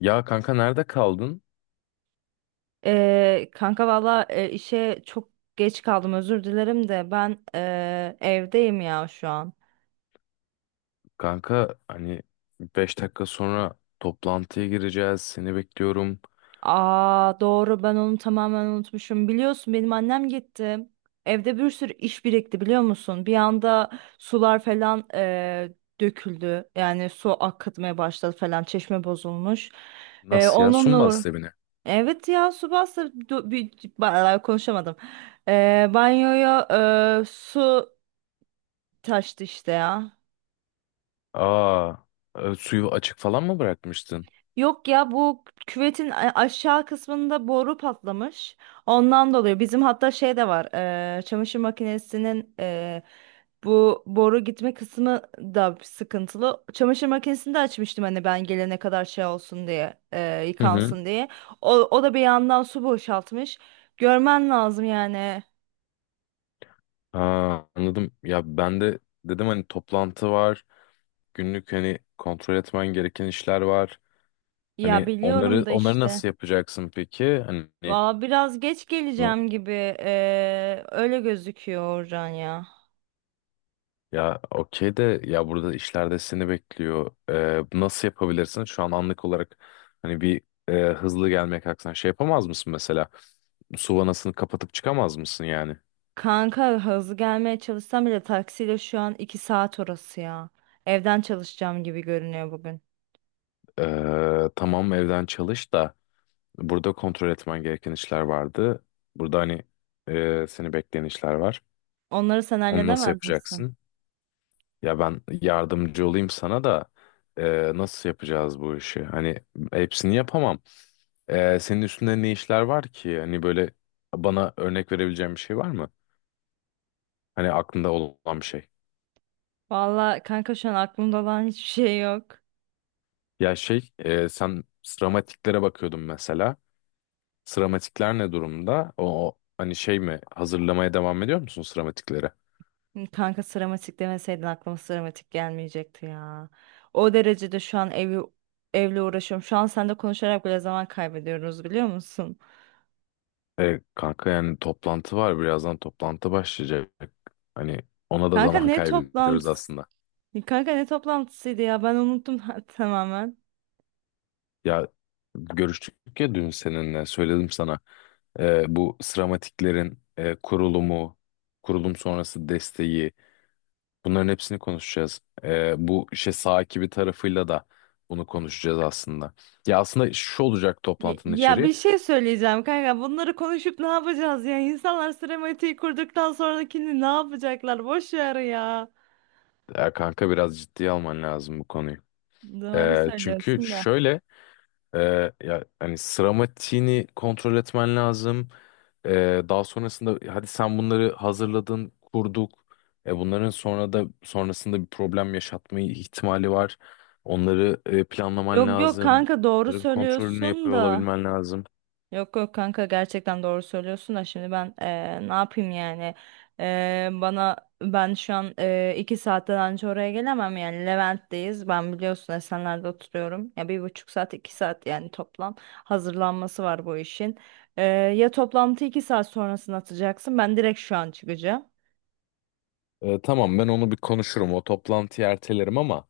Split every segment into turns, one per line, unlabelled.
Ya kanka nerede kaldın?
Kanka valla işe çok geç kaldım, özür dilerim de ben evdeyim ya şu an.
Kanka hani 5 dakika sonra toplantıya gireceğiz. Seni bekliyorum.
Aa doğru, ben onu tamamen unutmuşum. Biliyorsun benim annem gitti. Evde bir sürü iş birikti, biliyor musun? Bir anda sular falan döküldü. Yani su akıtmaya başladı falan, çeşme bozulmuş. E,
Nasıl ya? Su mu
onunla
bastı evine?
Evet ya, su bastı, konuşamadım. Banyoya su taştı işte ya.
Aa, suyu açık falan mı bırakmıştın?
Yok ya, bu küvetin aşağı kısmında boru patlamış. Ondan dolayı bizim hatta şey de var. Çamaşır makinesinin, bu boru gitme kısmı da sıkıntılı. Çamaşır makinesini de açmıştım hani, ben gelene kadar şey olsun diye,
Hı hı.
yıkansın diye. O da bir yandan su boşaltmış. Görmen lazım yani.
Aa, anladım. Ya ben de dedim hani toplantı var. Günlük hani kontrol etmen gereken işler var.
Ya
Hani
biliyorum
onları
da
onları
işte.
nasıl yapacaksın peki? Hani
Valla biraz geç geleceğim gibi. Öyle gözüküyor, Orhan ya.
ya okey de ya burada işlerde seni bekliyor. Bu nasıl yapabilirsin? Şu an anlık olarak hani bir hızlı gelmeye kalksan şey yapamaz mısın mesela? Su vanasını kapatıp çıkamaz mısın yani?
Kanka, hızlı gelmeye çalışsam bile taksiyle şu an 2 saat orası ya. Evden çalışacağım gibi görünüyor bugün.
Tamam, evden çalış da burada kontrol etmen gereken işler vardı. Burada hani seni bekleyen işler var.
Onları sen
Onu nasıl
halledemez misin?
yapacaksın? Ya ben yardımcı olayım sana da nasıl yapacağız bu işi? Hani hepsini yapamam. Senin üstünde ne işler var ki? Hani böyle bana örnek verebileceğin bir şey var mı? Hani aklında olan bir şey.
Valla kanka, şu an aklımda olan hiçbir şey yok.
Ya şey, sen sıramatiklere bakıyordun mesela. Sıramatikler ne durumda? O, o hani şey mi? Hazırlamaya devam ediyor musun sıramatikleri?
Kanka, sıramatik demeseydin aklıma sıramatik gelmeyecekti ya. O derecede şu an evle uğraşıyorum. Şu an seninle konuşarak bile zaman kaybediyoruz, biliyor musun?
Kanka, yani toplantı var. Birazdan toplantı başlayacak. Hani ona da
Kanka,
zaman
ne
kaybediyoruz
toplantısı?
aslında.
Kanka ne toplantısıydı ya, ben unuttum tamamen.
Ya görüştük ya dün, seninle söyledim sana. Bu sıramatiklerin kurulumu, kurulum sonrası desteği, bunların hepsini konuşacağız. Bu işte sahibi tarafıyla da bunu konuşacağız aslında. Ya aslında şu olacak
Ya
toplantının
ya,
içeriği.
bir şey söyleyeceğim kanka. Bunları konuşup ne yapacağız ya? İnsanlar sinematiği kurduktan sonrakini ne yapacaklar? Boş ver ya.
Ya kanka, biraz ciddiye alman lazım bu konuyu.
Doğru
Çünkü
söylüyorsun da.
şöyle. Ya hani, sıramatiğini kontrol etmen lazım. Daha sonrasında hadi sen bunları hazırladın, kurduk. Bunların sonra da sonrasında bir problem yaşatmayı ihtimali var. Onları planlaman
Yok yok
lazım.
kanka, doğru
Bunların kontrolünü
söylüyorsun
yapıyor
da.
olabilmen lazım.
Yok yok kanka, gerçekten doğru söylüyorsun da, şimdi ben ne yapayım yani. Bana Ben şu an iki saatten önce oraya gelemem yani. Levent'teyiz, ben biliyorsun Esenler'de oturuyorum ya, bir buçuk saat iki saat yani toplam hazırlanması var bu işin. Eee, Ya toplantı iki saat sonrasını atacaksın, ben direkt şu an çıkacağım.
Tamam, ben onu bir konuşurum. O toplantıyı ertelerim ama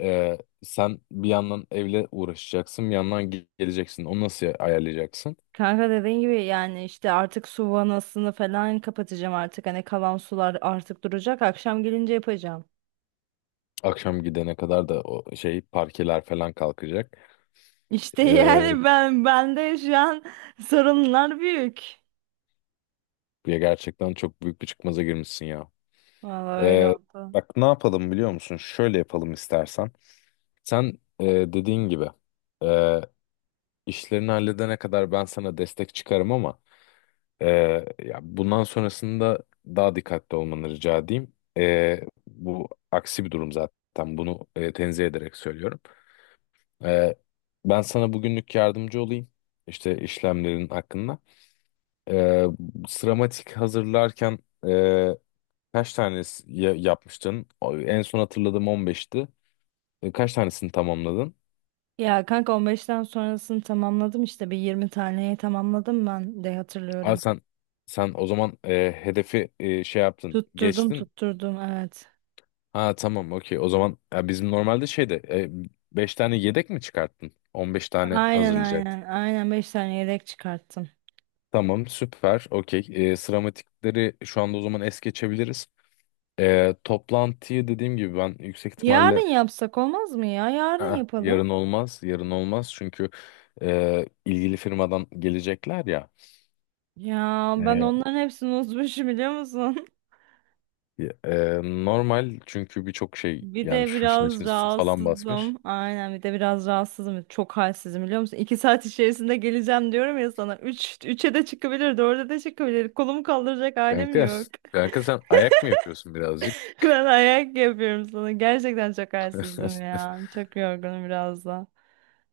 sen bir yandan evle uğraşacaksın, bir yandan geleceksin. Onu nasıl ayarlayacaksın?
Kanka dediğin gibi yani işte, artık su vanasını falan kapatacağım, artık hani kalan sular artık duracak, akşam gelince yapacağım.
Akşam gidene kadar da o şey parkeler falan kalkacak.
İşte
Ee,
yani ben, bende şu an sorunlar büyük.
Ya gerçekten çok büyük bir çıkmaza girmişsin ya.
Vallahi öyle
Ee,
oldu.
Bak, ne yapalım biliyor musun? Şöyle yapalım istersen. Sen dediğin gibi e, işlerini halledene kadar ben sana destek çıkarım ama e, ya bundan sonrasında daha dikkatli olmanı rica edeyim. Bu aksi bir durum zaten. Bunu tenzih ederek söylüyorum. E, Ben sana bugünlük yardımcı olayım. İşte işlemlerin hakkında. E, Sıramatik hazırlarken e, kaç tanesi yapmıştın? En son hatırladığım 15'ti. Kaç tanesini tamamladın?
Ya kanka, 15'ten sonrasını tamamladım işte, bir 20 taneyi tamamladım ben de
Aa,
hatırlıyorum.
sen o zaman hedefi şey yaptın,
Tutturdum
geçtin.
tutturdum, evet.
Ha tamam, okey. O zaman ya, bizim normalde şeyde 5 tane yedek mi çıkarttın? 15 tane
Aynen
hazırlayacaktın.
aynen aynen, 5 tane yedek çıkarttım.
Tamam süper, okey. Sıramatikleri şu anda o zaman es geçebiliriz. Toplantıyı dediğim gibi ben yüksek ihtimalle...
Yarın yapsak olmaz mı ya? Yarın
"Ah,
yapalım.
yarın olmaz, yarın olmaz. Çünkü ilgili firmadan gelecekler ya.
Ya ben
E,
onların hepsini unutmuşum, biliyor musun?
Ya, normal çünkü birçok şey,
Bir
yani
de
şu işin
biraz
içine su falan basmış.
rahatsızım. Aynen, bir de biraz rahatsızım. Çok halsizim, biliyor musun? İki saat içerisinde geleceğim diyorum ya sana. Üç, üçe de çıkabilir, dörde de çıkabilir. Kolumu kaldıracak halim
Kanka,
yok.
kanka sen ayak mı yapıyorsun birazcık?
Ben ayak yapıyorum sana. Gerçekten çok halsizim ya. Çok yorgunum biraz da.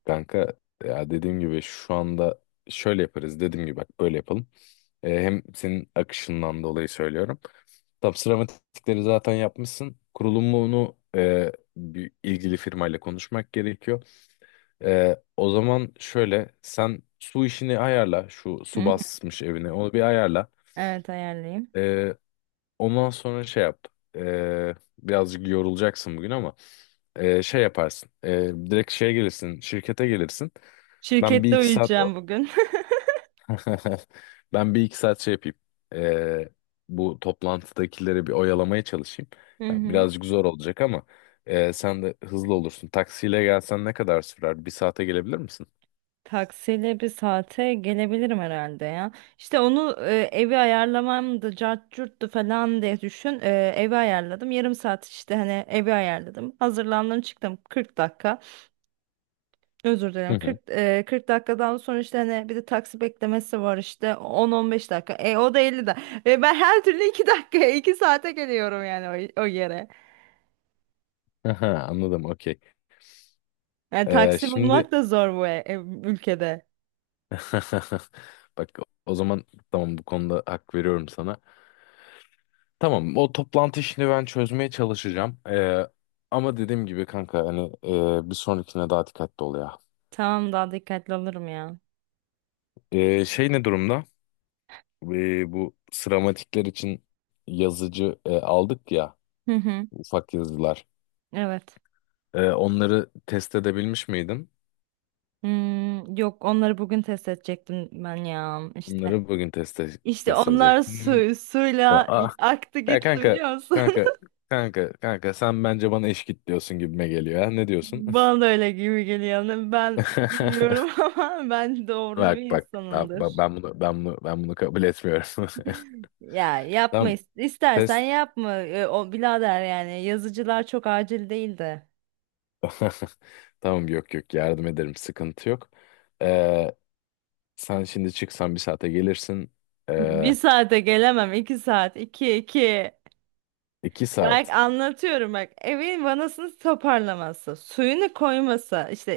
Kanka, ya dediğim gibi şu anda şöyle yaparız, dediğim gibi bak, böyle yapalım. Hem senin akışından dolayı söylüyorum. Tam sıramatikleri zaten yapmışsın. Kurulumunu bir ilgili firmayla konuşmak gerekiyor. O zaman şöyle, sen su işini ayarla, şu
Hı
su
hı.
basmış evine onu bir ayarla.
Evet, ayarlayayım.
Ondan sonra şey yap. Birazcık yorulacaksın bugün ama şey yaparsın. Direkt şeye gelirsin, şirkete gelirsin. Ben bir
Şirkette
iki saat o-
uyuyacağım bugün.
Ben bir iki saat şey yapayım. Ee, Bu toplantıdakileri bir oyalamaya çalışayım.
Hı
Ya,
hı.
birazcık zor olacak ama sen de hızlı olursun. Taksiyle gelsen ne kadar sürer? Bir saate gelebilir misin?
Taksiyle bir saate gelebilirim herhalde ya. İşte onu evi ayarlamam da cart curttu falan diye düşün. E, evi ayarladım. Yarım saat işte hani, evi ayarladım. Hazırlandım, çıktım, 40 dakika. Özür
Hı
dilerim, 40,
hı.
40 dakikadan sonra işte hani bir de taksi beklemesi var, işte 10-15 dakika. E, o da 50 dakika. E, ben her türlü 2 dakikaya 2 saate geliyorum yani o yere.
Aha, anladım, okey.
Yani taksi
Şimdi
bulmak da zor bu ülkede.
bak, o zaman tamam, bu konuda hak veriyorum sana. Tamam, o toplantı işini ben çözmeye çalışacağım. Ama dediğim gibi kanka, hani bir sonrakine daha dikkatli ol ya.
Tamam, daha dikkatli olurum ya.
Şey ne durumda? Bu sıramatikler için yazıcı aldık ya,
Hı hı.
ufak yazılar.
Evet.
Onları test edebilmiş miydin?
Hmm, yok, onları bugün test edecektim ben ya işte.
Onları bugün
İşte
test
onlar
edecektin. Hmm.
suyla
Ah,
aktı
ya
gitti,
kanka,
biliyor musun?
kanka kanka kanka sen bence bana eş git diyorsun gibime geliyor ya. Ne diyorsun?
Bana da öyle gibi geliyor. Ben bilmiyorum ama ben doğrucu
Bak
bir
bak, ben, ben
insanımdır.
ben bunu ben bunu ben bunu kabul etmiyorum.
Ya yapma,
Tamam
istersen
test
yapma. O birader yani, yazıcılar çok acil değil de.
tamam, yok yok, yardım ederim, sıkıntı yok. Ee, Sen şimdi çıksan bir saate gelirsin. Ee,
Bir saate gelemem. İki saat. İki iki.
iki
Bak
saat.
anlatıyorum bak. Evin vanasını toparlaması, suyunu koyması, işte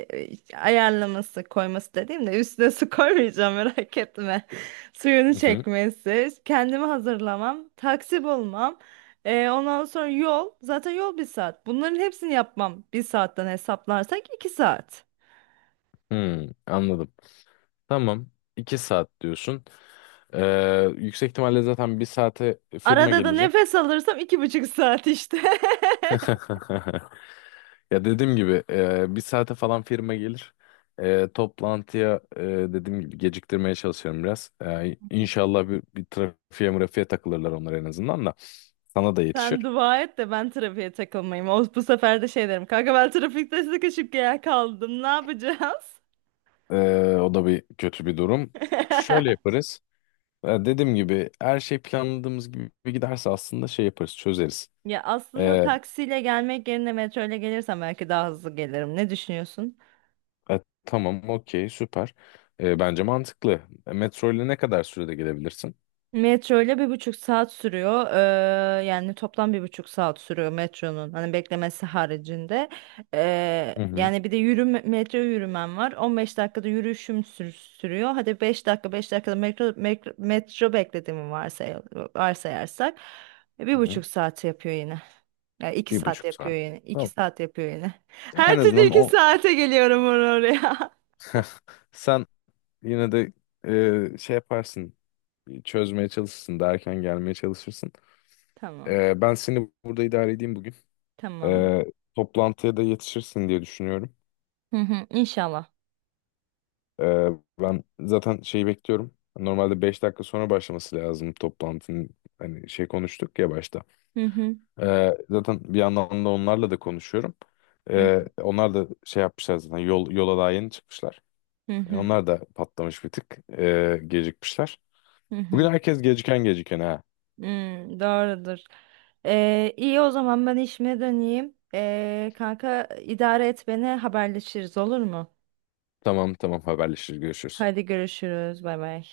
ayarlaması, koyması dediğimde üstüne su koymayacağım, merak etme. Suyunu
Hı hı.
çekmesi, kendimi hazırlamam, taksi bulmam, ondan sonra yol, zaten yol bir saat. Bunların hepsini yapmam bir saatten, hesaplarsak iki saat.
Hmm, anladım. Tamam, 2 saat diyorsun. Yüksek ihtimalle zaten bir saate firma
Arada da
gelecek.
nefes alırsam iki buçuk saat işte.
Ya dediğim gibi bir saate falan firma gelir. Toplantıya dediğim gibi geciktirmeye çalışıyorum biraz. İnşallah bir trafiğe mırafiğe takılırlar onlar, en azından da. Sana da
Sen
yetişir.
dua et de ben trafiğe takılmayayım. O, bu sefer de şey derim: kanka ben trafikte sıkışıp kaldım, ne yapacağız?
O da bir kötü bir durum. Şöyle yaparız. Dediğim gibi her şey planladığımız gibi giderse aslında şey yaparız, çözeriz.
Ya aslında
Ee,
taksiyle gelmek yerine metro ile gelirsem belki daha hızlı gelirim. Ne düşünüyorsun?
e, tamam, okey, süper. Bence mantıklı. Metro ile ne kadar sürede gelebilirsin?
Metro ile bir buçuk saat sürüyor. Yani toplam bir buçuk saat sürüyor metronun. Hani beklemesi haricinde.
Hı hı,
Yani bir de yürüme, metro yürümem var. On beş dakikada sürüyor. Hadi 5 dakika, 5 dakikada metro, metro, metro beklediğimi varsayarsak, bir
hı hı.
buçuk saat yapıyor yine. Yani iki
Bir
saat
buçuk
yapıyor
saat.
yine. İki
Tamam.
saat yapıyor yine.
En
Her türlü
azından
iki
o,
saate geliyorum oraya.
sen yine de şey yaparsın, çözmeye çalışırsın, daha erken gelmeye çalışırsın.
Tamam.
Ben seni burada idare edeyim bugün.
Tamam.
Ee, Toplantıya da yetişirsin diye düşünüyorum.
Hı hı, İnşallah.
Ee, Ben zaten şeyi bekliyorum. Normalde 5 dakika sonra başlaması lazım toplantının. Hani şey konuştuk ya başta.
Hı hı.
Zaten bir yandan da onlarla da konuşuyorum.
Hı
Onlar da şey yapmışlar zaten. Yola daha yeni çıkmışlar.
hı.
Onlar da patlamış bir tık. Gecikmişler.
Hı hı.
Bugün herkes geciken geciken ha.
Hmm, doğrudur. İyi o zaman, ben işime döneyim. Kanka idare et beni, haberleşiriz olur mu?
Tamam tamam, haberleşiriz, görüşürüz.
Hadi görüşürüz. Bay bay.